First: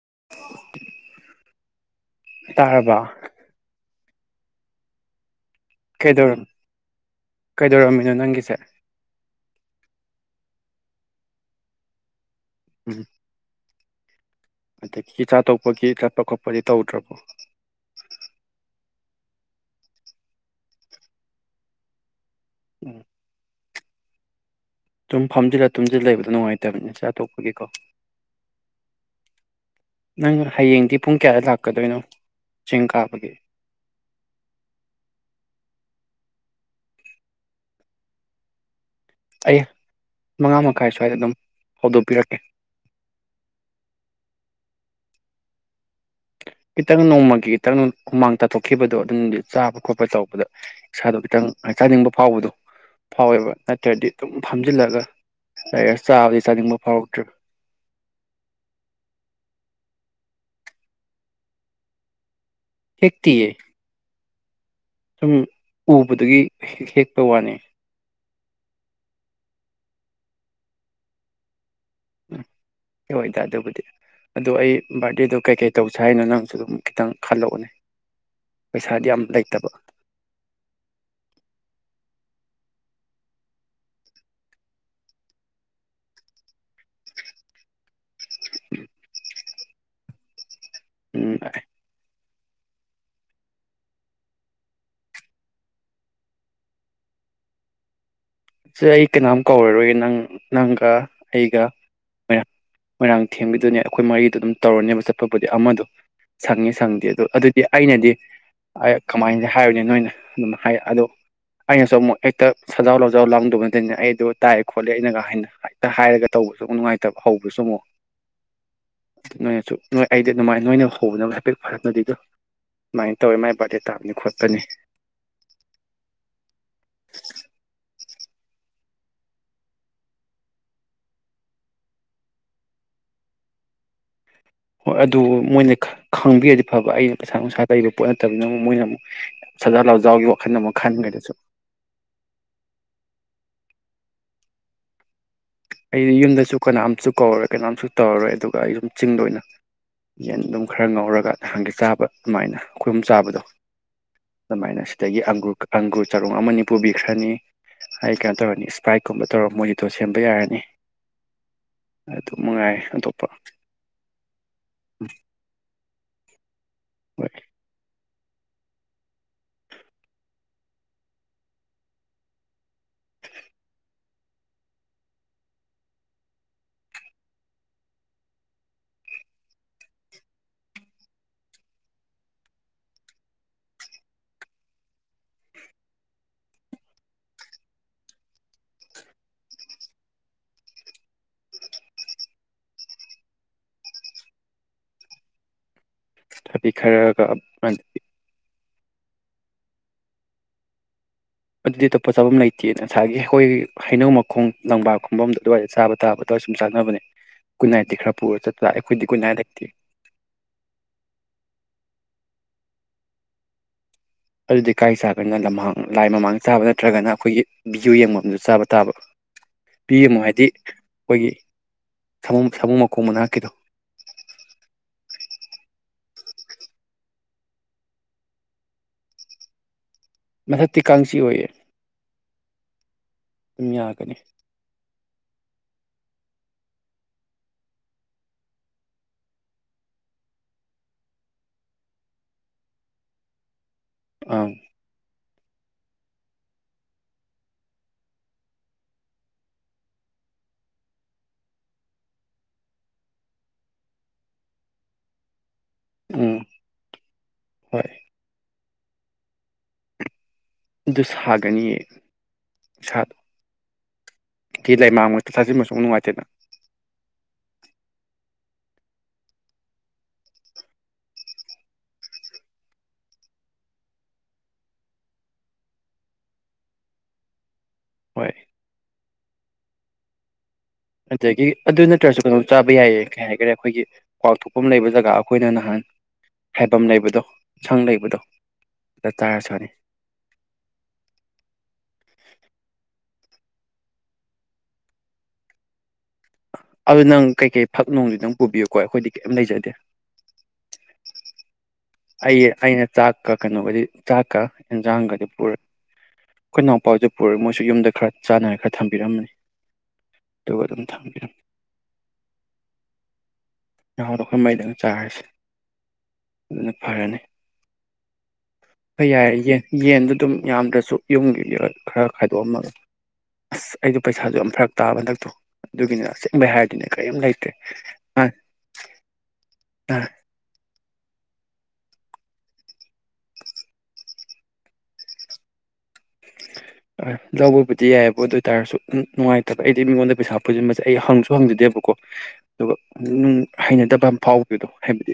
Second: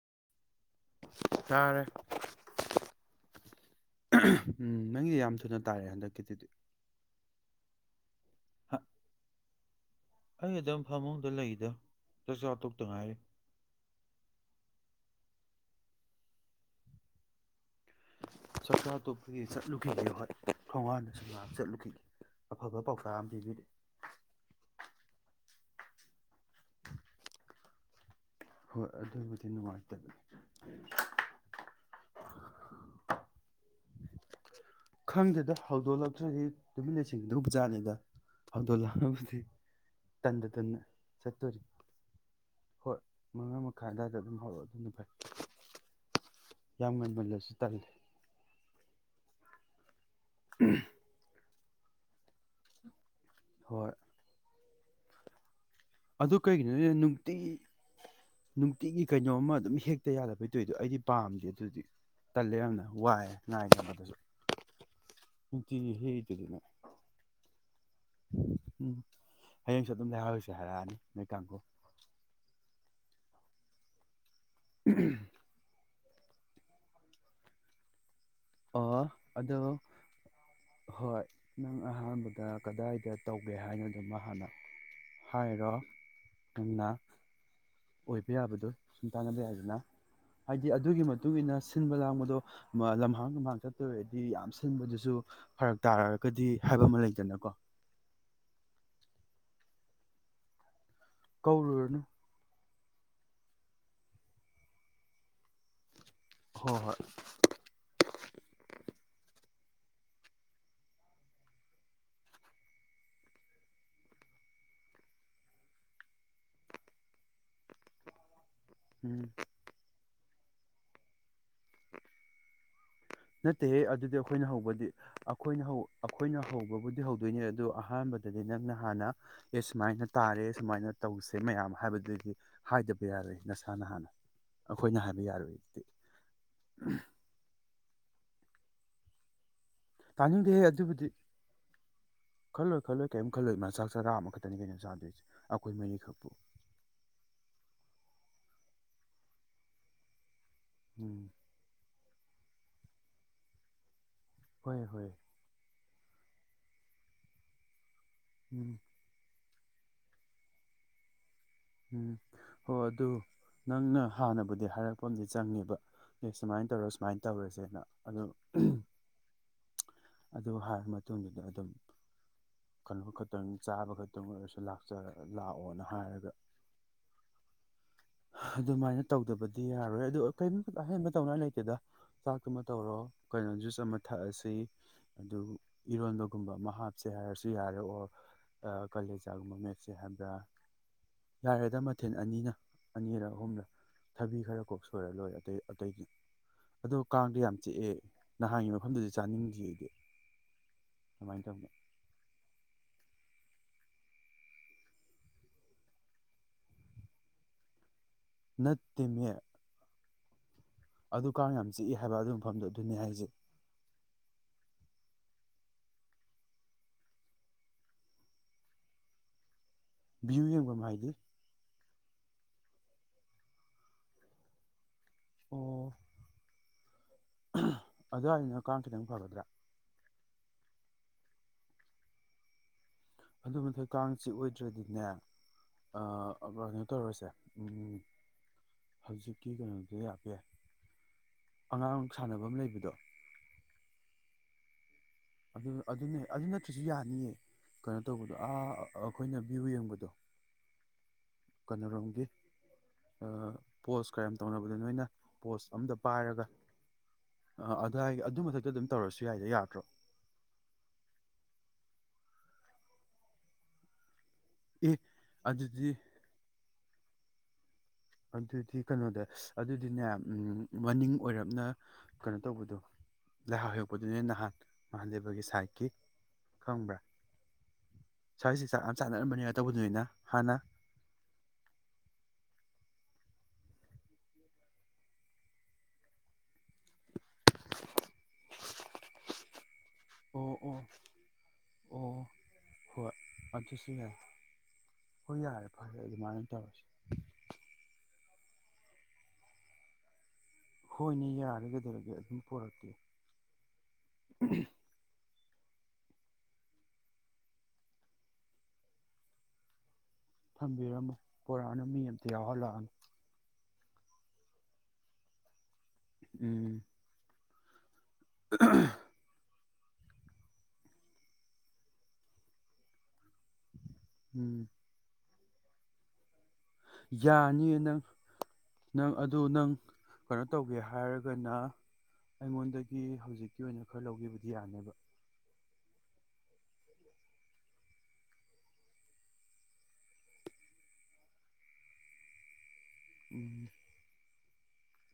[unintelligible] ꯆꯥꯔꯦ ꯇꯥꯔꯕ ꯎ ꯅꯪꯗꯤ ꯌꯥꯝ ꯊꯨꯅ ꯇꯥꯔꯦ ꯀꯩꯗꯧꯔ ꯍꯟꯗꯛꯀꯤꯗꯨꯗꯤ ꯀꯩꯗꯧꯔꯝꯃꯤꯅꯣ ꯅꯪꯒꯤ ꯁꯦ ꯑꯩ ꯑꯗꯨꯝ ꯐꯃꯨꯡꯗ ꯂꯩꯗ [unintelligible] ꯆꯥꯛ ꯆꯥ ꯇꯣꯛꯇ ꯎꯝ ꯉꯥꯏꯔꯤ ꯑꯗꯒꯤ ꯆꯥ ꯇꯣꯛꯄꯒꯤ ꯆꯠꯄ ꯈꯣꯠꯄꯗꯤ ꯇꯧꯗ꯭ꯔꯕꯣ ꯆꯥ ꯇꯣꯛꯄꯒꯤ ꯆꯠꯂꯨꯈꯤꯒꯦ ꯍꯣꯏ ꯊꯣꯡꯒꯥꯟꯗꯁꯨ ꯉꯥꯛ ꯆꯠꯂꯨꯈꯤꯒꯦ ꯑꯐꯕ ꯄꯥꯎꯇꯥꯛ ꯑꯃ ꯄꯤꯕꯤꯔꯦ ꯇꯨꯝ ꯐꯝꯖꯤꯜꯂ ꯇꯨꯝꯁꯤꯜꯂ ꯂꯩꯕꯗꯣ ꯅꯨꯡꯉꯥꯏꯇꯕꯅꯤ ꯆꯥꯇꯣꯛꯄꯒꯤꯀꯣ ꯍꯣꯏ ꯑꯗꯨꯕꯨꯗꯤ ꯅꯨꯡꯉꯥꯏꯇꯕꯅꯤ ꯅꯪ ꯍꯌꯦꯡꯗꯤ ꯄꯨꯡ ꯀꯌꯥꯗ ꯂꯥꯛꯀꯗꯣꯏꯅꯣ ꯆꯤꯡ ꯀꯥꯕꯒꯤ ꯈꯪꯗꯦꯗ ꯍꯧꯗꯣꯂꯛ ꯇ꯭ꯔꯗꯤ ꯇꯨꯃꯤꯟ ꯂꯩꯁꯟꯒꯤꯗꯧꯕ ꯖꯥꯠꯅꯤꯗ ꯍꯧꯗꯣꯂꯥ ꯑꯩ ꯃꯉꯥ ꯃꯈꯥꯏ ꯁ꯭ꯋꯥꯏꯗ ꯗꯨꯝ ꯆꯠꯇꯣꯔꯤ ꯍꯧꯗꯣꯛꯄꯤꯔꯛꯀꯦ ꯃꯈꯥꯢ ꯑꯗꯥꯢꯗ ꯑꯗꯨꯝ ꯍꯧꯔꯛꯑꯣ ꯑꯗꯨꯅ ꯐꯩ ꯌꯥꯝ ꯈꯤꯇꯪ ꯅꯣꯡꯃꯒꯤ ꯉꯟꯃꯜꯂꯁꯨ ꯈꯤꯇꯪ ꯇꯜꯂꯦ ꯍꯨꯃꯥꯡ ꯇꯥꯊꯣꯛꯈꯤꯕꯗꯣ ꯑꯗꯨꯝꯗꯤ ꯆꯥꯕ ꯈꯣꯠꯄ ꯇꯧ ꯄꯨꯂꯞ ꯏꯁꯥꯗꯣ ꯈꯤꯇꯪ ꯑꯥꯏ ꯆꯥꯅꯤꯡꯕ ꯐꯥꯎꯕꯗꯣ ꯐꯥꯎꯋꯦꯕ ꯍꯣꯏ ꯅꯠꯇ꯭ꯔꯗꯤ ꯑꯗꯨꯝ ꯐ ꯐꯝꯖꯤꯜꯂꯒ ꯂꯩꯔ ꯑꯗꯨ ꯆꯥꯕꯗꯤ ꯆꯥꯅꯤꯡꯕ ꯀꯩꯒꯤꯅꯣꯗ ꯐꯥꯎꯔꯛꯇ꯭ꯔꯦ ꯅꯨꯡꯇꯤ ꯅꯨꯡꯇꯤꯒꯤ ꯀꯩꯅꯣꯝꯃ ꯑꯗꯨꯝ ꯍꯦꯛ ꯇ ꯌꯥꯗꯕꯩ ꯇꯧꯏꯗꯣ ꯑꯩꯗꯤ ꯄꯥꯝꯗꯦ ꯑꯗꯨꯗꯤ ꯇꯜꯂꯦ ꯌꯥꯝꯅ ꯋꯥꯏꯑꯦ ꯍꯦꯛꯇꯤꯌꯦ ꯉꯥꯏꯒꯕꯗꯁꯨ ꯁꯨꯝ ꯎꯕꯗꯒꯤ ꯍꯦꯛꯄ ꯋꯥꯅꯦ ꯎꯝ ꯍꯌꯦꯡꯁꯨ ꯑꯗꯨꯝ ꯂꯩꯍꯧꯔꯁꯦ ꯍꯥꯏꯔꯛꯑꯅꯤ ꯅꯣꯏ ꯀꯥꯡꯕꯨ ꯎꯝ ꯍꯣꯏꯗ ꯑꯗꯨꯕꯨꯗꯤ ꯑꯗꯣ ꯑꯩ ꯕꯥꯔꯗꯦꯗꯣ ꯀꯩꯀꯩ ꯇꯧꯖꯦ ꯁꯥꯏꯅ ꯅꯪꯁꯨ ꯑꯗꯨꯝ ꯈꯤꯇꯪ ꯈꯜꯂꯛꯑꯣꯅꯦ ꯑꯣ ꯑꯗꯨ ꯍꯣꯏ ꯅꯪ ꯑꯍꯥꯟꯕꯒꯤ ꯀꯗꯥꯏꯗ ꯇꯧꯒꯦ ꯍꯥꯏꯅꯣꯗꯨꯃ ꯍꯥꯟꯅ ꯍꯥꯏꯔꯣ ꯅꯪꯅ ꯑꯣꯏꯕ ꯌꯥꯕꯗꯨ ꯁꯨꯝ ꯇꯥꯟꯅꯕ ꯌꯥꯏꯗꯅ ꯍꯥꯏꯗꯤ ꯑꯗꯨꯒꯤ ꯎꯝ ꯃꯇꯨꯡ ꯏꯟꯅ ꯁꯤꯟꯕ ꯂꯥꯡꯕꯗꯣ ꯃ ꯂꯝꯍ ꯑꯥ ꯃꯃꯥꯡ ꯆꯠꯇꯣꯏ ꯑꯣꯏꯔꯗꯤ ꯌꯥꯝ ꯁꯤꯟꯕꯗꯨꯁꯨ ꯐꯔꯛ ꯇꯥꯔꯒꯗꯤ ꯍꯥꯏꯕ ꯑꯃ ꯂꯩꯗꯅꯀꯣ ꯁꯦ ꯑꯩ ꯀꯅꯥꯝ ꯀꯧꯔꯔꯣꯏꯒꯦ ꯅꯪ ꯅꯪꯒ ꯑꯩꯒ ꯀꯧꯔꯨꯔꯅꯨ ꯃꯌꯥꯝ ꯃꯣꯏꯔꯥꯡ ꯊꯦꯡꯕꯤꯗꯨꯅꯦ ꯑꯩꯈꯣꯏ ꯃꯔꯤꯗꯣ ꯑꯗꯨꯝ ꯇꯧꯔꯅꯦꯕ ꯆꯠꯄꯕꯨꯗꯤ ꯑꯃꯗꯣ ꯁꯪꯉꯤ ꯍꯣꯏ ꯍꯣꯏ ꯁꯪꯗꯦ ꯑꯗꯨ ꯑꯗꯨꯗꯤ ꯑꯩꯅꯗꯤ ꯀꯃꯥꯏꯅ ꯍꯥꯏꯕꯅꯤ ꯅꯣꯏꯅ ꯑꯗꯨꯝ ꯍꯥꯏ ꯑꯗꯣ ꯑꯩꯅꯁꯨ ꯑꯃꯨꯛ ꯍꯦꯛꯇ ꯁꯖꯥꯎ ꯍꯖꯥꯎ ꯂꯥꯡꯗꯧꯕ ꯅꯠꯇꯦꯅꯦ ꯑꯩꯗꯣ ꯇꯥꯏꯑꯦ ꯈꯣꯠꯂꯦ ꯑꯩꯅꯒ ꯍꯦꯛꯇ ꯍꯥꯏꯔꯒ ꯇꯧꯕꯁꯨ ꯅꯨꯡꯉꯥꯏꯇꯕ ꯍꯧꯕꯁꯨ ꯑꯃꯨꯛ ꯎꯝ ꯅꯣꯏꯅꯁꯨ ꯅꯣꯏ ꯑꯩꯗꯤ ꯑꯗꯨꯃꯥꯏ ꯅꯣꯏꯅ ꯍꯧꯕꯗ ꯍꯥꯏꯐꯦꯠ ꯐꯔꯛꯄꯗꯤꯗꯨ ꯅꯠꯇꯦꯍꯦ ꯑꯗꯨꯗꯤ ꯑꯩꯈꯣꯏꯅ ꯍꯧꯕꯗꯤ ꯑꯈꯣꯏꯅ ꯑꯈꯣꯏꯅ ꯍꯧꯕꯕꯨꯗꯤ ꯍꯧꯗꯣꯏꯅꯦ ꯑꯗꯣ ꯑꯍꯥꯟꯕꯗ ꯑꯗꯨꯗꯒꯤ ꯅꯪꯅ ꯍꯥꯟꯅ ꯑꯦ ꯁꯨꯃꯥꯏꯅ ꯇꯥꯔꯦ ꯁꯨꯃꯥꯏꯅ ꯇꯧꯁꯦ ꯃꯌꯥꯝ ꯍꯥꯏꯕꯗꯨꯗꯤ ꯍꯥꯏꯗꯕ ꯌꯥꯔꯣꯏ ꯅꯁꯥꯅ ꯍꯥꯟꯅ ꯍꯣꯏ ꯑꯩꯈꯣꯏꯅ ꯑꯗꯨ ꯍꯥꯏꯕ ꯌꯥꯔꯣꯏ ꯃꯣꯏꯅ ꯈꯪꯕꯤꯔꯗꯤ ꯐꯕ ꯑꯩꯅ ꯄꯩꯁꯥ ꯅꯨꯡꯁꯥ ꯂꯩꯕ ꯄꯣꯠ ꯅꯠꯇꯕꯤꯅꯤꯅ ꯑꯃꯨꯛ ꯃꯣꯏꯅ ꯑꯃꯨꯛ ꯁꯖꯥꯔ ꯂꯥꯎꯖꯥꯎꯒꯤ ꯋꯥꯈꯜꯗ ꯇꯥꯅꯤꯡꯗꯦꯍꯦ ꯑꯃꯨ ꯑꯗꯨꯕꯨꯗꯤ ꯈꯟꯈꯗꯁꯨ ꯀꯩꯝꯈꯂꯣꯏ ꯃ ꯆꯥꯛ ꯆꯥꯔ ꯑꯃꯈꯛꯇꯅꯤ ꯀꯩꯅꯣ ꯆꯥꯗꯣꯏꯁꯦ ꯑꯩꯈꯣꯏ ꯑꯩꯗꯤ ꯃꯔꯤꯈꯛꯄꯨ ꯌꯨꯝꯗꯁꯨ ꯀꯅꯥꯝꯁꯨ ꯀꯧꯔꯣꯏ ꯀꯅꯥꯝꯁꯨ ꯇꯧꯔꯣꯏ ꯑꯗꯨ ꯑꯩ ꯁꯨꯝ ꯆꯤꯡꯗ ꯑꯣꯏꯅ ꯌꯦꯟ ꯑꯗꯨꯝ ꯈꯔ ꯎꯝ ꯉꯧꯔꯒ ꯅꯍꯥꯟꯒꯤ ꯆꯥꯕ ꯑꯗꯨꯃꯥꯏꯅ ꯈꯣꯏꯍꯨꯝ ꯆꯥꯕꯗꯣ ꯍꯣꯏ ꯑꯗꯨꯃꯥꯏꯅ ꯍꯣꯏ ꯁꯤꯗꯒꯤ ꯑꯪꯒ꯭ꯔꯨ ꯑꯪꯒ꯭ꯔꯨ ꯆꯔꯣꯡ ꯑꯃꯅꯤ ꯄꯨꯕꯤꯈ꯭ꯔꯅꯤ ꯍꯥꯏ ꯀꯥꯏ ꯇꯧꯅꯤ ꯎꯝ ꯏꯁ ꯄꯥꯏ ꯀꯨꯝ ꯇꯧꯔ ꯃꯣꯏꯒꯤꯗꯣ ꯁꯦꯝꯕ ꯌꯥꯔꯦ ꯎ ꯎꯝ ꯍꯣ ꯑꯗꯨ ꯅꯪꯅ ꯍꯥꯟꯅꯕꯨꯗꯤ ꯍꯥꯏꯔꯛꯄ ꯑꯃꯗꯤ ꯆꯪꯉꯦꯕ ꯑꯦ ꯁꯨꯃꯥꯏꯅ ꯇꯧꯔ ꯁꯨꯃꯥꯏꯅ ꯍꯣꯏ ꯇꯧꯔꯁꯦꯅ ꯑꯗꯣ ꯑꯗꯨ ꯍꯥꯏꯔ ꯃꯇꯨꯡꯗꯨꯗ ꯑꯗꯨꯝ ꯀꯩꯅꯣ ꯈꯛꯇꯪ ꯆꯥꯕ ꯈꯛꯇꯪ ꯑꯣꯏꯔꯁꯨ ꯂꯥꯛꯆ ꯂꯥꯛꯑꯣꯅ ꯍꯥꯏꯔꯒ ꯑꯗꯨꯃꯥꯏꯅ ꯇꯧꯗꯕꯗꯤ ꯌꯥꯔꯣꯏ ꯑꯗꯨ ꯀꯔꯤ ꯑꯍꯦꯟꯕ ꯇꯧꯅ ꯂꯩꯇꯦꯗ ꯆꯥꯛꯇꯨꯃ ꯇꯧꯔꯣ ꯀꯩꯅꯣ ꯖꯨꯁ ꯑꯃ ꯊꯛꯑꯁꯤ ꯑꯗꯨ ꯏꯔꯣꯟꯕꯒꯨꯝꯕ ꯑꯃ ꯍꯥꯞꯁꯦ ꯍꯥꯏꯔꯁꯨ ꯌꯥꯔꯦ ꯑꯣꯔ ꯀꯥꯂꯦꯖꯥꯒꯨꯝꯕ ꯃꯦꯠꯁꯦ ꯍꯥꯏꯕ꯭ꯔꯥ ꯌꯥꯔꯦꯗ ꯃꯊꯦꯜ ꯑꯅꯤꯅ ꯑꯅꯤꯔꯛ ꯑꯍꯨꯝꯂꯛ ꯊꯕꯤ ꯈꯔ ꯀꯣꯛ ꯁꯣꯏꯔ ꯂꯣꯏꯔꯦ ꯑꯇꯩ ꯑꯇꯩꯗꯤ ꯊꯕꯤ ꯈꯔꯒ ꯗꯨꯗꯤ ꯆꯥꯅꯤꯡꯗ꯭ꯔꯤ ꯑꯩꯗꯤ ꯑꯗꯨꯃꯥꯏꯅ ꯇꯧꯅ ꯑꯗꯨꯗꯤ ꯑꯇꯣꯞꯄ ꯆꯥꯐꯝ ꯂꯩꯇꯦꯌꯦ ꯊꯥꯊꯥꯒꯤ ꯑꯈꯣꯏꯒꯤ ꯍꯩꯅꯧ ꯃꯈꯣꯡ ꯂꯪꯕꯥ ꯈꯣꯡꯝꯕꯝꯗ ꯑꯗꯨꯋꯥꯏꯗ ꯆꯥꯕ ꯇꯥꯕ ꯑꯗꯨꯋꯥꯏ ꯁꯨꯝ ꯆꯥꯅꯕꯅꯦ ꯒꯨꯅꯥꯢꯠꯗꯤ ꯈꯔ ꯄꯨꯔ ꯆꯠꯄ ꯑꯈꯣꯏꯗꯤ ꯅꯠꯇꯦꯃꯦ ꯒꯨꯠꯅꯥꯏꯠ ꯂꯩꯇꯦ ꯑꯗꯨ ꯀꯥꯡ ꯌꯥꯝ ꯆꯤꯛꯏ ꯍꯥꯏꯕ ꯑꯗꯨ ꯃꯐꯝꯗꯣ ꯑꯗꯨꯅꯤ ꯍꯥꯏꯁꯦ ꯑꯗꯨꯗꯤ ꯀꯥꯏ ꯆꯥꯕꯅꯤꯅ ꯂꯝꯍꯥꯡ ꯂꯥꯏ ꯃꯃꯥꯡ ꯆꯥꯕ ꯅꯠꯇ꯭ꯔꯒꯅ ꯑꯈꯣꯏꯒꯤ ꯚꯤꯌꯨ ꯌꯦꯡꯕꯝ ꯗꯨ ꯆꯥꯕ ꯇꯥꯕ ꯄꯤꯃꯨ ꯍꯥꯏꯗꯤ ꯚ꯭ꯌꯨ ꯌꯦꯡꯐꯝ ꯍꯥꯏꯗꯤ ꯑꯈꯣꯏꯒꯤ ꯁꯥꯃꯨ ꯃꯈꯣꯡ ꯃꯅꯥꯛꯀꯤꯗꯣ ꯑꯣ ꯑꯗ꯭ꯋꯥꯏꯅ ꯀꯥꯡ ꯈꯤꯇꯪ ꯐꯒꯗ꯭ꯔꯥ ꯃꯊꯛꯇꯤ ꯀꯥꯡ ꯆꯤꯛꯑꯣꯏꯌꯦ ꯑꯗꯨ ꯃꯊꯛ ꯀꯥꯡꯁꯤ ꯑꯣꯏꯗ꯭ꯔꯗꯤꯅꯦ ꯑꯥꯑꯥ ꯀꯩꯅꯣ ꯇꯧꯔꯁꯦ ꯑꯃ ꯍꯧꯖꯤꯛꯀꯤ ꯀꯩꯅꯣꯗ ꯌꯥꯀꯦ ꯑꯉꯥꯡ ꯁꯥꯟꯅꯐꯝ ꯂꯩꯕꯗꯣ ꯑꯪ ꯑꯗꯨ ꯑꯗꯨꯅꯦ ꯑꯗꯨ ꯅꯠꯇ꯭ꯁꯨ ꯌꯥꯅꯤꯌꯦ ꯀꯩꯅꯣ ꯇꯧꯕꯗꯣ ꯑꯥ ꯑꯩꯈꯣꯏꯅ ꯚ꯭ꯌꯨ ꯌꯦꯡꯕꯗꯣ ꯀꯩꯅꯔꯣꯝꯒꯤ ꯄꯣꯁ ꯀꯌꯥꯝ ꯇꯧꯅꯕꯗꯣ ꯅꯣꯏꯅ ꯄꯣꯁ ꯑꯝꯗ ꯎꯝ ꯄꯥꯏꯔꯒ ꯍꯣꯏ ꯑꯗꯨꯏꯒꯤ ꯑꯗꯨ ꯃꯊꯛꯇ ꯑꯗꯨꯝ ꯇꯧꯔꯁꯨ ꯌꯥꯏꯗ ꯌꯥꯗ꯭ꯔꯣ ꯗꯨꯁ ꯁꯥꯒꯅꯤꯌꯦ ꯁꯥꯠ ꯊꯤ ꯑꯦ ꯂꯩꯃꯥꯡ ꯃꯊꯛ ꯊꯥꯖꯤꯟꯕꯁꯨ ꯑꯗꯨꯗꯤ ꯅꯨꯡꯉꯥꯏꯇꯦꯅ ꯑꯗꯨꯗꯤ ꯀꯩꯅꯣꯗ ꯑꯗꯨꯗꯤꯅꯦ ꯃꯅꯤꯡ ꯑꯣꯏꯔꯞꯅ ꯀꯩꯅꯣ ꯇꯧꯕꯗꯣ ꯂꯥꯏꯍꯥꯎ ꯍꯔꯣꯛꯄꯗꯨꯅꯦ ꯅꯍꯥꯟ ꯅꯍꯥꯟꯗꯦꯕꯒꯤ ꯁꯥꯏꯠꯀꯤ ꯈꯪꯕ꯭ꯔꯥ ꯍꯣꯏ ꯁꯥꯏꯁꯤ ꯆ ꯆꯥꯟꯅꯔꯝꯕꯅꯤꯅ ꯇꯧꯕꯗꯨꯅꯤꯅ ꯍꯥꯟꯅ ꯑꯗꯩꯒꯤ ꯑꯗꯨ ꯅꯠꯇ꯭ꯔꯁꯨ ꯀꯩꯅꯣꯝ ꯆꯥꯕ ꯌꯥꯏꯌꯦ ꯀꯩ ꯍꯥꯏꯈꯔꯦ ꯑꯩꯈꯣꯏꯒꯤ ꯀ꯭ꯋꯥꯛꯊꯣꯛꯐꯝ ꯂꯩꯕ ꯖꯒꯥ ꯑꯩꯈꯣꯏꯅ ꯅꯍꯥꯟ ꯍꯥꯏꯐꯝ ꯂꯩꯕꯗꯣ ꯁꯪ ꯂꯩꯕꯗꯣ ꯑꯗꯨꯗ ꯆꯥꯔꯁꯨ ꯌꯥꯅꯤ ꯑꯣ ꯑꯣ ꯑꯣ ꯍꯣꯏ ꯑꯗꯨꯁꯨ ꯌꯥꯏ ꯍꯣꯏ ꯌꯥꯔꯦ ꯐꯔꯦ ꯑꯗꯨꯃꯥꯏꯅ ꯇꯧꯔꯁꯤ ꯑꯗꯨ ꯅꯪ ꯀꯩꯀꯩ ꯐꯛ ꯅꯨꯡꯗꯨ ꯗꯪ ꯄꯨꯕꯤꯌꯨꯀꯣ ꯑꯩꯈꯣꯏꯗꯤ ꯀꯩꯝ ꯂꯩꯖꯗꯦ ꯃꯤ ꯌꯥꯔꯒ ꯑꯩ ꯑꯩꯅ ꯇꯥꯛꯀ ꯀꯩꯅꯣꯒꯗꯤ ꯆꯥꯛꯀ ꯌꯦꯟꯖꯥꯡꯒꯗꯤ ꯄꯨꯏ ꯑꯩꯈꯣꯏꯅꯥꯎꯄꯥꯎꯗꯨ ꯄꯨꯏ ꯃꯣꯏꯁꯨ ꯌꯨꯝꯗ ꯈꯔ ꯆꯥꯟꯅꯔ ꯈꯔ ꯊꯝꯕꯤꯔꯝꯃꯅꯤ ꯑꯗꯨꯒ ꯑꯗꯨꯝ ꯊꯝꯕꯤꯔꯝꯃꯣ ꯊꯝꯕꯤꯔꯝꯃꯦ ꯄꯣꯔꯛꯑꯅꯨ ꯃꯤ ꯑꯇ ꯌꯥꯎꯍꯜꯂꯛꯑꯅꯨ ꯌꯥꯍꯧꯗ ꯑꯩꯈꯣꯏ ꯃꯩꯗꯪ ꯆꯥꯔꯤꯁꯦ ꯑꯗꯨꯅ ꯎꯝ ꯐꯔꯅꯤ ꯍꯩ ꯌꯥꯏꯌꯦ ꯏꯁꯦꯟ ꯌꯦꯟꯗꯨꯣ ꯑꯗꯨꯝ ꯌꯥꯝꯗ꯭ꯔꯁꯨ ꯌꯨꯝꯒꯤ ꯈꯔ ꯈꯥꯏꯗꯣꯛꯑꯝꯃꯒ ꯑꯁ ꯑꯩꯗꯣ ꯄꯩꯁꯥꯗꯣ ꯌꯥꯝ ꯎꯝ ꯐꯔꯛ ꯇꯥꯕ ꯍꯟꯗꯛꯇꯣ ꯑꯗꯨꯒꯤꯗ ꯁꯦ ꯌꯥꯅꯤꯌꯦ ꯅꯪ ꯅꯪ ꯑꯗꯨ ꯅꯪ ꯀꯩꯅꯣ ꯇꯧꯒꯦ ꯍꯥꯏ ꯍꯥꯏꯔꯒꯅ ꯑꯩꯉꯣꯟꯗꯒꯤ ꯍꯧꯖꯤꯛꯀꯤ ꯑꯣꯏꯅ ꯈꯔ ꯂꯧꯈꯤꯕꯗꯤ ꯌꯥꯅꯦꯕ ꯂꯧꯕꯕꯨꯗꯤ ꯌꯥꯏꯑꯕ ꯑꯗꯨ ꯑꯣꯏ ꯇꯔꯁꯨ ꯅꯨꯡꯉꯥꯏꯇꯕ ꯑꯩꯗꯤ ꯃꯤꯉꯣꯟꯗ ꯄꯩꯁꯥ ꯄꯨꯁꯤꯟꯕꯁꯦ ꯑꯩ ꯍꯪꯁꯨ ꯍꯪꯖꯗꯦꯕꯀꯣ ꯑꯗꯨꯒ ꯅꯨꯡ ꯎꯝ ꯍꯩꯅꯗꯕ ꯑꯃ ꯐꯥꯎꯕ ꯗꯨꯗꯣ ꯍꯥꯏꯕꯗꯤ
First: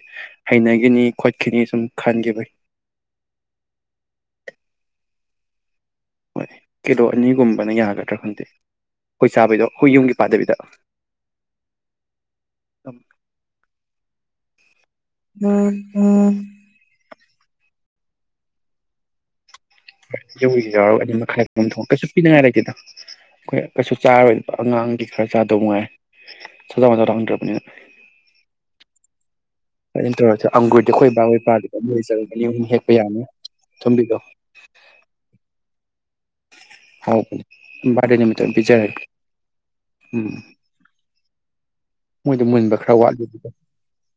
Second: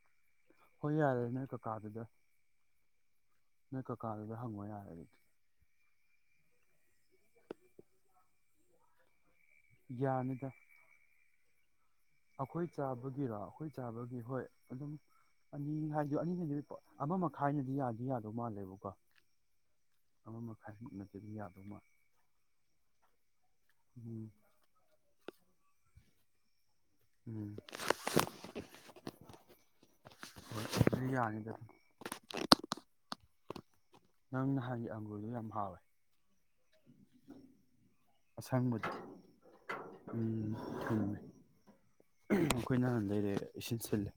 ꯍꯣꯏ ꯍꯩꯅꯈꯤꯅꯤ ꯌꯥꯔꯦ ꯅꯣꯏ ꯈꯣꯠꯈꯤꯅꯤ ꯁꯨꯝ ꯀꯀꯥꯗꯨꯗ ꯈꯟꯈꯤꯕ ꯅꯣꯏ ꯀꯀꯥꯗꯨꯗ ꯍꯪꯉꯣ ꯌꯥꯔꯦ ꯑꯗꯨꯗꯤ ꯍꯣꯏ ꯀꯤꯂꯣ ꯑꯅꯤꯒꯨꯝꯕꯅ ꯌꯥꯒꯗ꯭ꯔꯥ ꯈꯪꯗꯦ ꯑꯩꯈꯣꯏ ꯆꯥꯕꯩꯗꯣ ꯑꯩꯈꯣꯏ ꯌꯨꯝꯒꯤ ꯄꯥꯗꯕꯤꯗ ꯑꯈꯣꯏ ꯆꯥꯕꯒꯤꯔꯣ ꯑꯩꯈꯣꯏ ꯆꯥꯕꯒꯤ ꯍꯣꯏ ꯑꯗꯨꯝ ꯎꯝ ꯑꯅꯤ ꯍꯥꯏꯗꯨ ꯑꯅꯤ ꯎꯝ ꯑꯃꯃ ꯃꯈꯥ ꯊꯥꯏꯅꯗꯤ ꯌꯥꯗꯤ ꯌꯥꯗꯣꯏ ꯃꯥꯜꯂꯦꯕꯀꯣ ꯑꯃ ꯌꯧꯒꯤ ꯌꯥꯎꯔꯒ ꯑꯗꯨꯅꯤ ꯃꯈꯥꯏꯃꯨꯛꯅꯗꯤ ꯃꯈꯥꯏ ꯌꯥꯗꯧ ꯊꯣꯡ ꯃꯥꯜꯂꯦ ꯀꯩꯁꯨ ꯄꯤꯅꯤꯡꯉꯥꯏ ꯂꯩꯇꯦꯗ ꯑꯩꯈꯣꯏ ꯀꯩꯁꯨ ꯎꯝ ꯆꯥꯔꯣꯏꯗꯕ ꯑꯉꯥꯡꯒꯤ ꯈꯔ ꯆꯥꯗꯧꯉꯥꯏ ꯆꯖ ꯃꯖꯥꯎꯟꯗꯔꯅꯤ ꯎꯝ [unintelligible] ꯑꯗꯨꯃꯥꯏꯅ ꯇꯧꯔꯁꯦ ꯍꯣꯏ ꯑꯪꯒꯨꯔꯗꯤ ꯑꯩꯈꯣꯏ ꯑꯗꯨ ꯕꯥ ꯃꯣꯏꯗ ꯌꯥꯅꯤꯗ ꯄꯜꯂꯦꯕ ꯃꯣꯏ ꯆꯪꯉꯥ ꯑꯅꯤ ꯑꯍꯨꯝ ꯍꯦꯛꯄ ꯌꯥꯅꯤ ꯊꯨꯝꯕꯤꯗꯣ ꯅꯪ ꯅꯍꯟꯒꯤ ꯑꯪꯒꯨꯔꯗꯣ ꯌꯥꯝ ꯍꯥꯎꯋꯦ꯫ ꯍꯥꯎꯕꯅꯦ ꯕꯔꯥꯗꯦ ꯅꯨꯃꯤꯠꯇ ꯑꯣꯏꯅ ꯑꯁꯪꯕꯗꯣ ꯄꯤꯖꯥꯔꯦꯒꯦ ꯎꯝ꯫ ꯃꯣꯏꯗ ꯃꯨꯟꯕ ꯑꯩꯈꯣꯏ ꯈꯔ ꯅꯍꯥꯟ ꯋꯥꯠꯂꯤꯀꯣ ꯂꯩꯔꯦ ꯏꯁꯤꯟ ꯁꯤꯜꯂꯦ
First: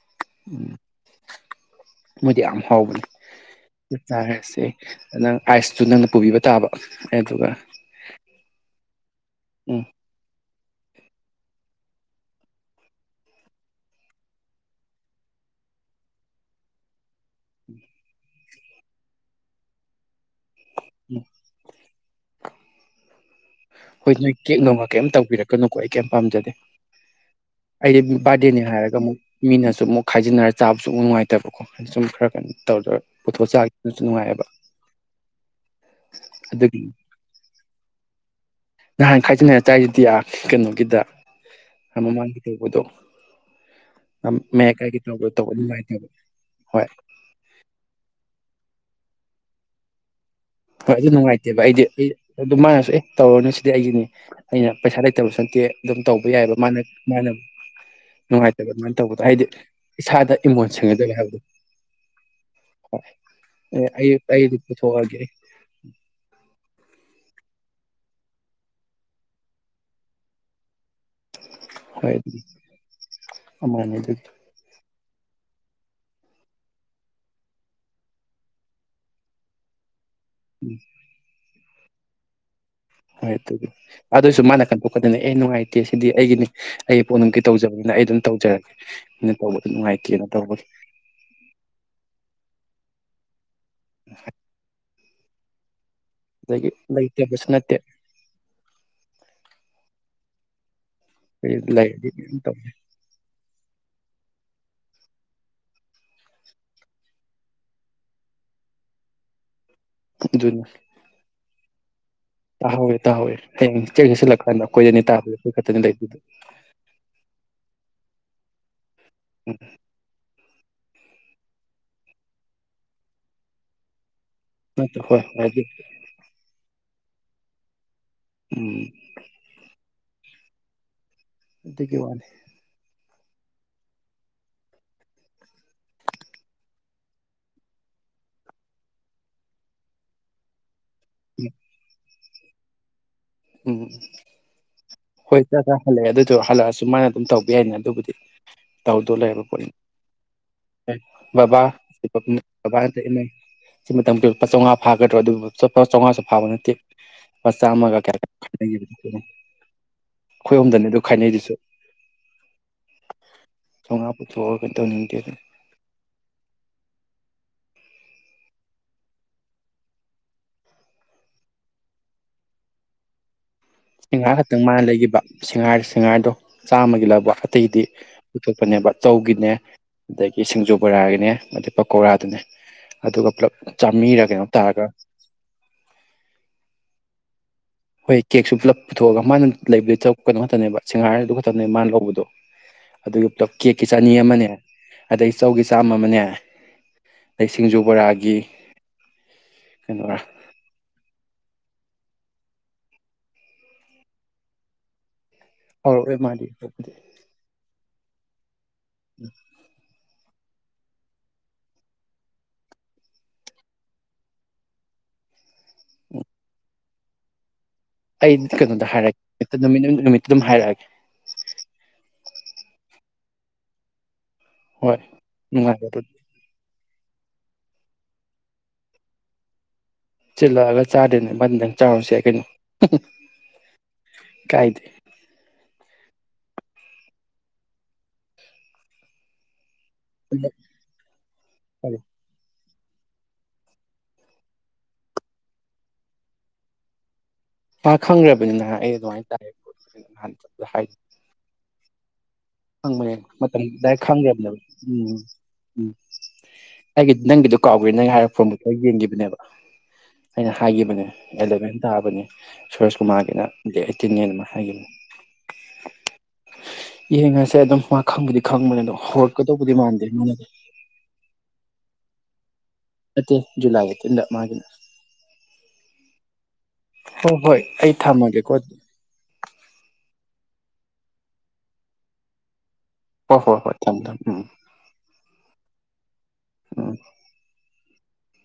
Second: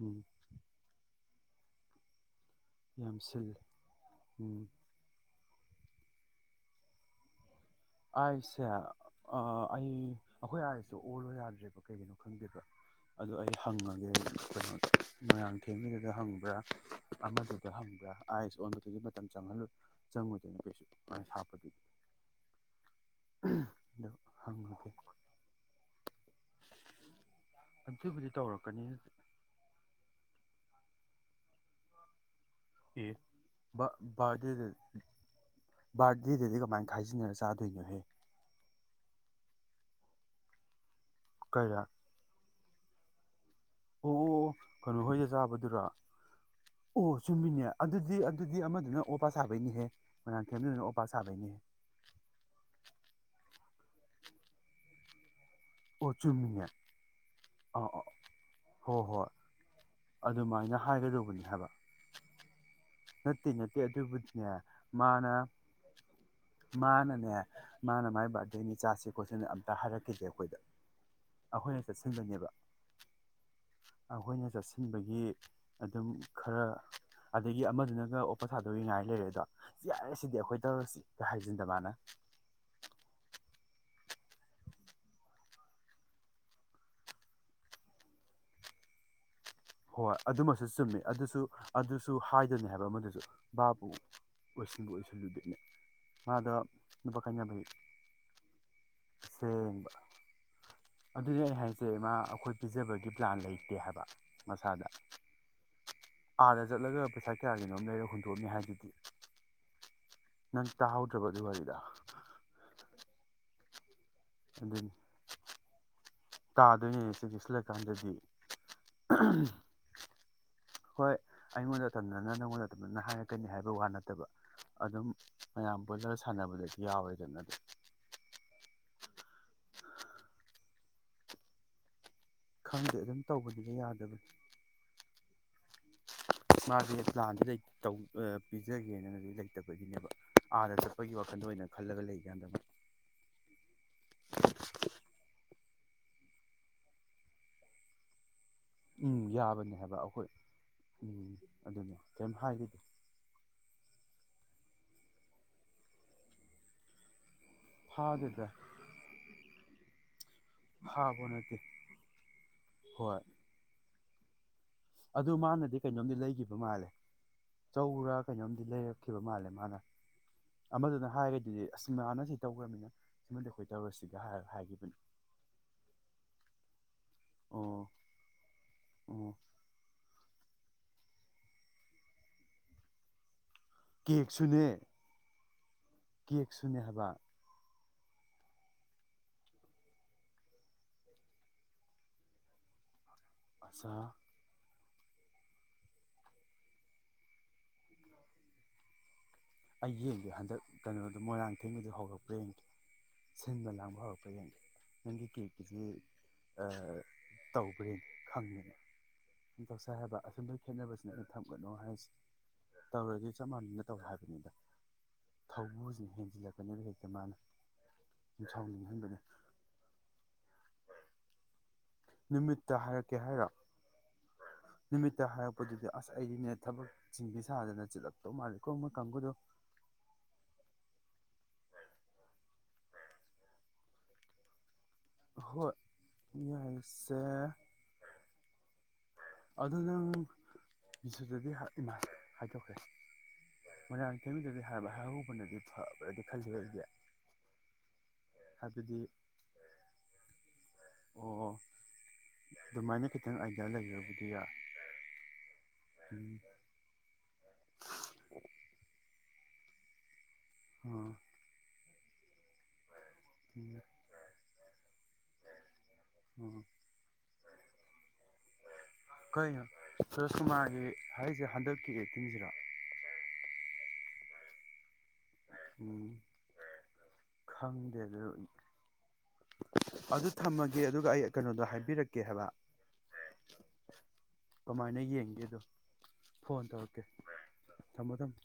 ꯎꯝ ꯎꯝ꯫ ꯃꯣꯏꯗꯤ ꯍꯥꯎꯕꯅꯤ ꯌꯥꯝ ꯁꯤꯜꯂꯦ ꯆꯥꯔꯁꯦ ꯎꯝ ꯅꯪ꯫ ꯑꯥꯏꯁꯇꯨ ꯅꯪꯅ ꯄꯨꯕꯤꯕ ꯇꯥꯕ ꯑꯗꯨꯒ ꯑꯥꯏꯁꯦ ꯑꯥ ꯎꯝ ꯑꯩ꯫ ꯑꯩꯈꯣꯏ ꯑꯥꯏꯁꯇꯨ ꯑꯣꯜꯂꯣ ꯌꯥꯗ꯭ꯔꯦꯕ ꯀꯩꯒꯤꯅꯣ ꯈꯪꯗꯦꯕ ꯑꯗꯨꯗꯣ ꯑꯩ ꯍꯪꯉꯒꯦ ꯃꯣꯏꯔꯥꯡꯊꯦꯝꯒꯤꯗꯨꯗ ꯍꯪꯕ꯭ꯔꯥ ꯑꯃꯗꯨꯗ ꯍꯪꯕ꯭ꯔꯥ ꯑꯥꯏꯁ ꯑꯣꯟꯕꯗꯨꯗꯤ ꯃꯇꯝ ꯆꯪꯍꯜꯂꯨ ꯆꯪꯉꯨꯗꯣꯏꯅꯦ ꯎꯝ ꯍꯥꯞꯄꯗꯨ ꯍꯣꯏ ꯅꯣꯏ ꯀꯦꯛ ꯅꯨꯡꯒ ꯍꯪꯉꯒꯦ ꯀꯦꯝ ꯇꯧꯕꯤꯔꯛꯀꯅꯨꯀꯣ ꯑꯩ ꯀꯩ ꯄꯥꯝꯖꯗꯦ꯫ ꯑꯩꯗꯤ ꯑꯗꯨꯕꯨꯗꯤ ꯕꯥꯔꯗꯦꯅꯦ ꯇꯧꯔꯛꯀꯅꯤ ꯍꯥꯏꯔꯒ ꯑꯃꯨꯛ ꯃꯤꯅꯁꯨ ꯑꯃꯨꯛ ꯈꯥꯏꯖꯤꯟꯅ꯫ ꯆꯥꯕꯁꯨ ꯅꯨꯡꯉꯥꯏꯇꯕꯀꯣ ꯁꯨꯝ ꯈꯔ ꯀꯩ꯫ ꯑꯦ ꯕꯥꯔꯗꯦꯗ ꯕꯥꯔꯗꯦꯗꯗꯤ ꯑꯗꯨꯒꯤ ꯀꯃꯥꯏ ꯈꯥꯏꯖꯤꯟꯅꯔ ꯆꯥꯗꯣꯏꯅꯣꯍꯦ ꯅꯍꯥꯟ ꯈꯥꯏꯖꯤꯟꯅ ꯆꯥꯏꯗꯨꯗꯤ ꯑꯥ ꯀꯩꯅꯣꯒꯤꯗ ꯀꯔ ꯑꯃꯥꯡꯒꯤ ꯎꯗꯣ ꯑꯣ ꯀꯩꯅꯣ ꯍꯣꯏꯗ ꯆꯥꯕꯗꯨꯔ ꯅꯨꯡꯉꯥꯏꯇꯦꯕ ꯍꯣꯏ ꯑꯣ ꯆꯨꯝꯃꯤꯅꯦ ꯑꯗꯨꯗꯤ ꯑꯗꯨꯗꯤ ꯑꯃ ꯅꯪ ꯑꯣꯕꯥ ꯁꯥꯕꯩꯅꯤꯍꯦ꯫ ꯃꯣꯏꯔꯥꯡꯊꯦꯝꯗꯨꯅ ꯍꯣꯏ ꯑꯣꯄꯥ ꯑꯗꯨ ꯁꯥꯕꯩꯅꯦ ꯅꯨꯡꯉꯥꯏꯇꯦꯕ ꯑꯩꯗꯤ ꯑꯩ ꯑꯗꯨ ꯃꯅꯁꯨ ꯑꯦ ꯇꯧꯔꯅꯨ ꯑꯩꯒꯤꯅꯤ ꯑꯩꯅ ꯄꯩꯁꯥ ꯂꯩꯇꯕꯁꯨ꯫ ꯇꯦ ꯑꯗꯨꯝ ꯑꯣ ꯇꯧꯕ ꯌꯥꯏꯑꯕ ꯆꯨꯝꯃꯤꯅꯦ ꯃꯥꯅ ꯃꯥꯅ ꯑꯥ ꯑꯥ ꯅꯨꯡꯉꯥꯏꯇꯕ ꯑꯗꯨꯃꯥꯏꯅ ꯍꯣꯏ ꯇꯧꯕꯗꯣ ꯍꯣꯏ ꯍꯥꯏꯗꯤ ꯏꯁꯥꯗ ꯏꯃꯣꯟ ꯑꯗꯨꯃꯥꯏꯅ ꯁꯦꯡꯅꯗꯕ ꯍꯥꯏꯕꯗꯣ꯫ ꯍꯥꯏꯒꯗꯧꯕꯅꯤ ꯍꯥꯏꯕ ꯅꯠꯇꯦ ꯅꯠꯇꯦ ꯑꯩ ꯑꯩ ꯑꯗꯨꯕꯨꯗꯤꯅꯦ ꯗꯤꯄꯨꯊꯣꯛꯑꯒꯦ ꯃꯥꯅ ꯃꯥꯅꯅꯦ꯫ ꯃꯥꯅ ꯃꯥꯏ ꯕꯥꯔꯗꯦꯅꯦ ꯆꯥꯁꯦ ꯈꯣꯠꯁꯤꯅ ꯑꯃꯇ ꯍꯥꯏꯔꯛꯈꯤꯗꯦ ꯑꯩꯈꯣꯏꯗ꯫ ꯑꯩꯈꯣꯏꯅ ꯍꯣꯏ ꯆꯠꯁꯤꯟꯕꯅꯦꯕ ꯑꯗꯨꯃꯥꯏꯅ ꯑꯗꯨꯒꯤ ꯑꯩꯈꯣꯏꯅ ꯆꯠꯁꯤꯟꯕꯒꯤ꯫ ꯑꯗꯨꯝ ꯈꯔ ꯑꯗꯒꯤ꯫ ꯑꯃꯗꯨꯅꯒ ꯑꯣꯄ ꯁꯥꯗꯔꯤ ꯉꯥꯏ ꯂꯩꯔꯦꯗ ꯁꯤꯗꯤ ꯑꯩꯈꯣꯏ ꯇꯧꯔꯁꯤ ꯍꯥꯏꯖꯤꯟꯗ ꯃꯥꯅ ꯍꯣꯏ ꯑꯗꯨꯗꯤ ꯑꯗꯨꯁꯨ ꯃꯥꯅ ꯀꯟꯗꯣꯛꯀꯗꯅꯦ ꯑꯦ ꯅꯨꯡꯉꯥꯏꯇꯦ ꯁꯤꯗꯤ ꯑꯩꯒꯤꯅꯤ ꯑꯩ ꯄꯣꯅꯤꯡꯅꯨꯡꯒꯤ ꯇꯧꯖꯕꯅꯤꯅ ꯑꯩ ꯑꯗꯨꯝ ꯇꯧꯖꯔꯒꯦ ꯇꯧꯕꯗ ꯍꯣꯏ ꯅꯨꯡꯉꯥꯏꯇꯦꯅ ꯇꯧꯕꯒꯤ ꯑꯗꯨꯃꯁꯨ ꯆꯨꯝꯃꯦ ꯑꯗꯨꯁꯨ ꯑꯗꯨꯁꯨ ꯑꯗꯨꯅꯤ ꯍꯥꯏꯕ ꯑꯃꯗꯨꯁꯨ ꯕꯥꯕꯕꯨ ꯑꯣꯏꯁꯨꯝꯕꯁ ꯂꯗꯅ ꯃꯥꯗ ꯑꯗꯒꯤ ꯂꯩꯇꯕꯁꯨ ꯅꯨꯄꯥꯈꯥꯏꯅꯕꯤ ꯅꯠꯇꯦ ꯑꯁꯦꯡꯕ ꯑꯗꯨꯗꯤ ꯑꯩ ꯑꯩꯈꯣꯏ ꯍꯥꯏꯁꯦ ꯂꯩꯔꯗꯤ ꯏꯃꯥ ꯑꯗꯨꯝ ꯑꯩꯈꯣꯏ ꯇꯧ ꯄꯤꯖꯕꯒꯤ ꯄ꯭ꯂꯥꯟ ꯂꯩꯇꯦ ꯍꯥꯏꯕ ꯃꯁꯥꯗ ꯑꯥꯗ ꯆꯠꯂꯒ ꯄꯩꯁꯥ ꯀꯌꯥꯒꯤꯅꯣꯝ ꯂꯩꯔꯒ ꯍꯨꯟꯇꯣꯛꯑꯅꯤ ꯍꯥꯏꯗꯨꯗꯤ ꯑꯗꯨꯅ ꯅꯪ ꯇꯥꯍꯧꯗ꯭ꯔꯕ ꯑꯗꯨꯋꯥꯗꯤ ꯕ ꯍꯝ ꯆꯦꯛ ꯍꯁꯤꯜꯂꯀꯥꯟꯗ ꯑꯗꯨꯅꯤ ꯑꯩꯈꯣꯏꯗꯅꯤ ꯇꯥꯕꯗ ꯑꯩꯈꯣꯏ ꯈꯛꯇꯅꯤ ꯂꯩꯗꯗ ꯇꯥꯗꯣꯏꯅꯦ ꯎ ꯍꯣꯏ ꯑꯩꯉꯣꯟꯗ ꯑꯇꯝꯅꯅ ꯅꯪꯉꯣꯟꯗ ꯑꯝꯅ ꯍꯥꯏꯔꯛꯀꯅꯤ ꯍꯥꯏꯕ ꯋꯥ ꯅꯠꯇꯕ ꯅꯠꯇ꯭ꯔ ꯑꯗꯨꯝ ꯍꯣꯏ ꯍꯣꯏ ꯍꯥꯏꯗꯤ ꯃꯌꯥꯝ ꯄꯨꯜꯂꯒ ꯁꯥꯟꯅꯕꯗꯗꯒꯤ ꯌꯥ ꯑꯣꯏꯗꯤ ꯎꯝ ꯇ ꯀ ꯋꯥꯅꯤ ꯈꯪꯗꯦ ꯑꯗꯨꯝ ꯇꯧꯕꯗꯨꯗ ꯌꯥꯗꯕꯅꯤ ꯃꯥꯁꯦ ꯄ꯭ꯂꯥꯟꯁꯦ ꯄꯤꯖꯒꯦꯅꯗꯤ ꯂꯩꯇꯕꯒꯤꯅꯦꯕ ꯑꯥꯗ ꯆꯠ ꯑꯩꯈꯣꯏꯒꯤ ꯋꯥꯈꯟꯗ ꯑꯣꯏꯅ ꯈꯜꯂꯒ ꯂꯩ ꯎꯝ ꯍꯣꯏ ꯆ ꯆ ꯍꯜꯂꯛꯑꯦ ꯑꯗꯨꯗꯣ ꯍꯜꯂꯛꯑꯁꯨ ꯃꯥꯅ ꯑꯗꯨꯝ ꯇꯧꯕ ꯌꯥꯏꯅꯦ ꯑꯗꯨꯕꯨꯗꯤ ꯇꯧꯗꯣ ꯎꯝ ꯂꯩꯕ ꯌꯥꯕꯅꯦ ꯍꯥꯏꯕ ꯑꯩꯈꯣꯏ ꯎꯝ ꯄꯣꯠꯕꯕꯥꯕꯕꯥ ꯑꯗꯨꯅꯦ ꯁꯤ ꯀꯩꯝ ꯍꯥꯏꯈꯤꯗꯦ ꯂꯨꯄꯥ ꯆꯥꯝꯉꯥ ꯐꯥꯗ꯭ꯔꯥ ꯑꯗꯨꯕꯨ ꯂꯨꯄꯥ ꯆꯥꯝꯃꯉꯥꯁꯨ ꯐꯥꯕ ꯅꯠꯇꯦ ꯐꯁ ꯆꯥꯃꯒ ꯀꯌꯥ ꯐꯥꯗꯦꯗ ꯣ ꯑꯩꯈꯣꯏ ꯑꯣꯝꯗꯅꯦ ꯑꯗꯨ ꯐꯥꯕ ꯈꯥꯏꯅꯩꯗꯨꯁꯨ ꯅꯠꯇꯦ ꯍꯣꯏ ꯁꯣꯉꯥ ꯄꯨꯊꯣ ꯑꯗꯨ ꯃꯥꯅꯗꯤ ꯀꯩꯅꯣꯝꯗꯤ ꯂꯩꯒꯤꯈꯤꯕ ꯃꯥꯜꯂꯦ ꯆꯧꯔ ꯀꯩꯅꯣꯝꯗꯤ ꯂꯩꯔꯛꯈꯤꯕ ꯃꯥꯜꯂꯦ ꯃꯥꯅ ꯑꯃꯗꯨꯅ ꯍꯥꯏꯔꯦꯗꯨꯗꯤ ꯑꯁ ꯃꯥꯅ ꯁꯤ ꯇꯧꯈ꯭ꯔꯅꯤꯅ ꯁꯦꯡꯒꯥꯥꯏ ꯈꯛꯇꯪ ꯃꯥꯅ ꯂꯩꯈꯤꯕ ꯁꯦꯡꯒꯥꯏ ꯁꯦꯡꯉꯥꯏꯗꯣ ꯆꯥꯝꯃꯒꯤ ꯂꯧ ꯑꯇꯩꯗꯤ ꯑꯣ ꯄꯨꯊꯣꯛꯄꯅꯦꯕ ꯑꯣ ꯆꯧꯒꯤꯅꯦ ꯑ ꯁꯤꯡꯖꯨ ꯕꯣꯔꯥꯒꯤꯅꯦ ꯑꯗꯩ ꯄꯀꯧꯔꯥꯗꯨꯅꯦ ꯑꯗꯨꯒ ꯄꯨꯂꯞ ꯆꯥꯝꯃꯔ ꯀꯩꯅꯣ ꯇꯥꯔꯒ ꯀꯦꯛ ꯁꯨꯅꯦ ꯍꯥꯏꯕ ꯍꯣꯏ ꯀꯦꯛꯁꯨ ꯄꯨꯂꯞ ꯄꯨꯊꯣꯛꯑꯒ ꯃꯥꯅ ꯂꯩꯕ ꯀꯩꯅꯣ ꯈꯛꯇꯅꯦꯕ ꯁꯦꯡꯉꯥꯏꯔꯗꯨ ꯈꯛꯇꯅꯦ ꯃꯥꯅ ꯂꯧꯕꯗꯣ ꯑꯗꯨꯒꯤ ꯄꯨꯂꯞ ꯀꯦꯛꯀꯤ ꯑꯠꯆꯥ ꯆꯅꯤ ꯑꯃꯅꯦ ꯑꯗꯩ ꯆꯧꯒꯤ ꯆꯥꯝꯃ ꯑꯃꯅꯦ ꯑꯗꯩ ꯁꯤꯡꯖꯨ ꯕꯣꯔꯥꯒꯤ ꯑꯩ ꯀꯩꯅꯣꯔꯥ ꯌꯦꯡꯒꯦ ꯍꯟꯗꯛ ꯀꯩꯅꯣꯗꯣ ꯃꯣꯏꯔꯥꯡ ꯑꯊꯤꯡꯕꯗꯨ ꯍꯧꯔꯛꯄ꯭ꯔꯥ ꯌꯦꯡꯗꯦ ꯁꯤꯟꯕ ꯂꯥꯡꯕ ꯍꯧꯔꯛꯄ꯭ꯔꯥ ꯌꯦꯡꯗꯦ ꯅꯪꯒꯤ ꯀꯦꯛ ꯑꯗꯨꯗꯤ ꯍꯧꯔꯛꯑꯣꯏ ꯃꯥꯗꯤ ꯇꯧꯈ꯭ꯔꯦ ꯈꯪꯉꯦ [unintelligible] ꯈꯦꯠꯅꯕꯁꯤꯅ ꯑꯩ ꯊꯝꯒꯅꯨ ꯍꯥꯏꯁꯤ ꯇꯧꯔꯗꯤ ꯆꯞ ꯃꯥꯟꯅꯅ ꯇꯧꯋꯦ ꯍꯥꯏꯕꯅꯤꯗ ꯊꯧꯕꯨꯁꯤꯅ ꯍꯦꯟꯖꯤꯜꯂꯛꯄꯅꯦꯕ ꯍꯦꯛꯇꯤ [unintelligible] ꯑꯩ ꯀꯩꯅꯣꯗ ꯍꯥꯏꯔꯛꯒꯦ ꯅꯨꯃꯤꯠꯇꯨ ꯑꯗꯨꯝ ꯍꯥꯏꯔꯛꯑꯒꯦ ꯅꯨꯃꯤꯠꯇ ꯍꯥꯏꯔꯛꯀꯦ ꯍꯥꯏꯔ ꯍꯣꯏ ꯅꯨꯃꯤꯠꯇ ꯍꯥꯏꯔꯛꯄꯗꯨꯗꯤ ꯅꯨꯡꯉꯥꯏꯕꯗꯣ ꯑꯁ ꯑꯩꯒꯤꯅꯦ ꯊꯕꯛ ꯁꯥꯗꯅ ꯆꯤꯜꯂꯛꯇꯧ ꯃꯥꯜꯂꯦ ꯀꯣꯡꯕ ꯀꯥꯡꯕꯨꯗꯣ ꯆꯤꯜꯂꯛꯑꯒ ꯆꯥꯗꯦꯅꯦ ꯕꯟꯗꯪ ꯆꯥꯔꯨꯁ ꯌꯥꯏ ꯀꯩꯅꯣ ꯀꯥꯏꯗꯦ ꯍꯣꯏ ꯌꯦꯡꯁꯤ ꯑꯗꯨ ꯅꯪꯗꯗꯤ ꯏꯃ ꯍꯥꯏꯗꯣꯛꯈ꯭ꯔꯦꯁꯤ ꯀꯔꯤꯃꯤꯗꯗꯤ ꯍꯥꯏꯔꯍꯧꯕꯅꯗꯤ ꯐꯕ꯭ꯔꯗꯤ ꯈꯜꯂ ꯑꯩꯗꯤꯦ ꯃꯥ ꯈꯪꯈ꯭ꯔꯕꯅꯤꯅꯍꯥꯟ ꯑꯩ ꯑꯗꯨꯃꯥꯏꯅ ꯇꯥꯏꯅꯤꯅ ꯅꯍꯥꯟ ꯍꯥꯏ ꯑꯣ ꯑꯗꯨꯃꯥꯏꯅ ꯍꯪꯕꯅꯦ ꯈꯤꯇꯪ ꯃꯇꯝ ꯑꯥꯏꯗꯤꯌꯥ ꯗꯥꯏꯔꯦꯛ ꯂꯩꯔꯕꯨꯗꯤ ꯌꯥ ꯈꯪꯈ꯭ꯔꯕꯅꯦꯕ ꯎꯝ ꯎꯝ ꯑꯩꯒꯤ ꯅꯪꯒꯤꯗꯨ ꯀꯥꯎꯋꯦꯅ ꯅꯪ ꯍꯥꯏꯔꯛꯐꯝꯕꯨꯛꯇ ꯌꯦꯡꯈꯤꯕꯅꯦꯕ ꯑꯩꯅ ꯍꯥꯏꯈꯤꯕꯅꯦ ꯎꯝ ꯑꯦꯂꯚꯦꯟ ꯇꯥꯕꯅꯤ ꯀꯨꯃꯥꯒꯤꯅ ꯗꯦꯠ ꯑꯩꯠꯇꯤꯟꯅꯅ ꯑꯃ ꯍꯥꯏꯈꯤꯕꯅꯤ [inaudible] ꯎꯝ [inaudible] ꯌꯦꯡꯑꯁꯤ ꯁꯦ ꯑꯗꯨꯝ ꯃꯥ ꯈꯪꯕꯗꯤ ꯈꯪꯕꯅꯦ ꯑꯗꯣ ꯍꯧꯔꯛꯀꯗꯧꯕꯗꯤ ꯃꯥꯟꯗꯦ ꯃꯥꯅꯗꯤ [inaudible] [inaudible] ꯅꯠꯇꯦ ꯖꯨꯂꯥꯏ ꯑꯩꯇꯤꯟꯗ ꯃꯥꯒꯤꯅ ꯎꯝ ꯍꯣ ꯍꯣꯏ ꯑꯩ ꯈꯪꯗꯦ ꯑꯗꯨ ꯊꯝꯃꯒꯦꯀꯣ ꯑꯗꯨ ꯊꯝꯃꯒꯦ ꯑꯗꯨꯒ ꯑꯩ ꯀꯩꯅꯣꯗꯣ ꯍꯥꯏꯕꯤꯔꯛꯀꯦ ꯍꯥꯏꯕ ꯍꯣ ꯍꯣ ꯍꯣꯏ ꯊꯝ ꯊꯝ ꯎꯝ ꯀꯃꯥꯏꯅ ꯌꯦꯡꯒꯦꯗꯣ ꯐꯣꯟ ꯇ ꯎꯝ ꯑꯣꯀꯦ ꯊꯝꯃꯣ ꯊꯝꯃ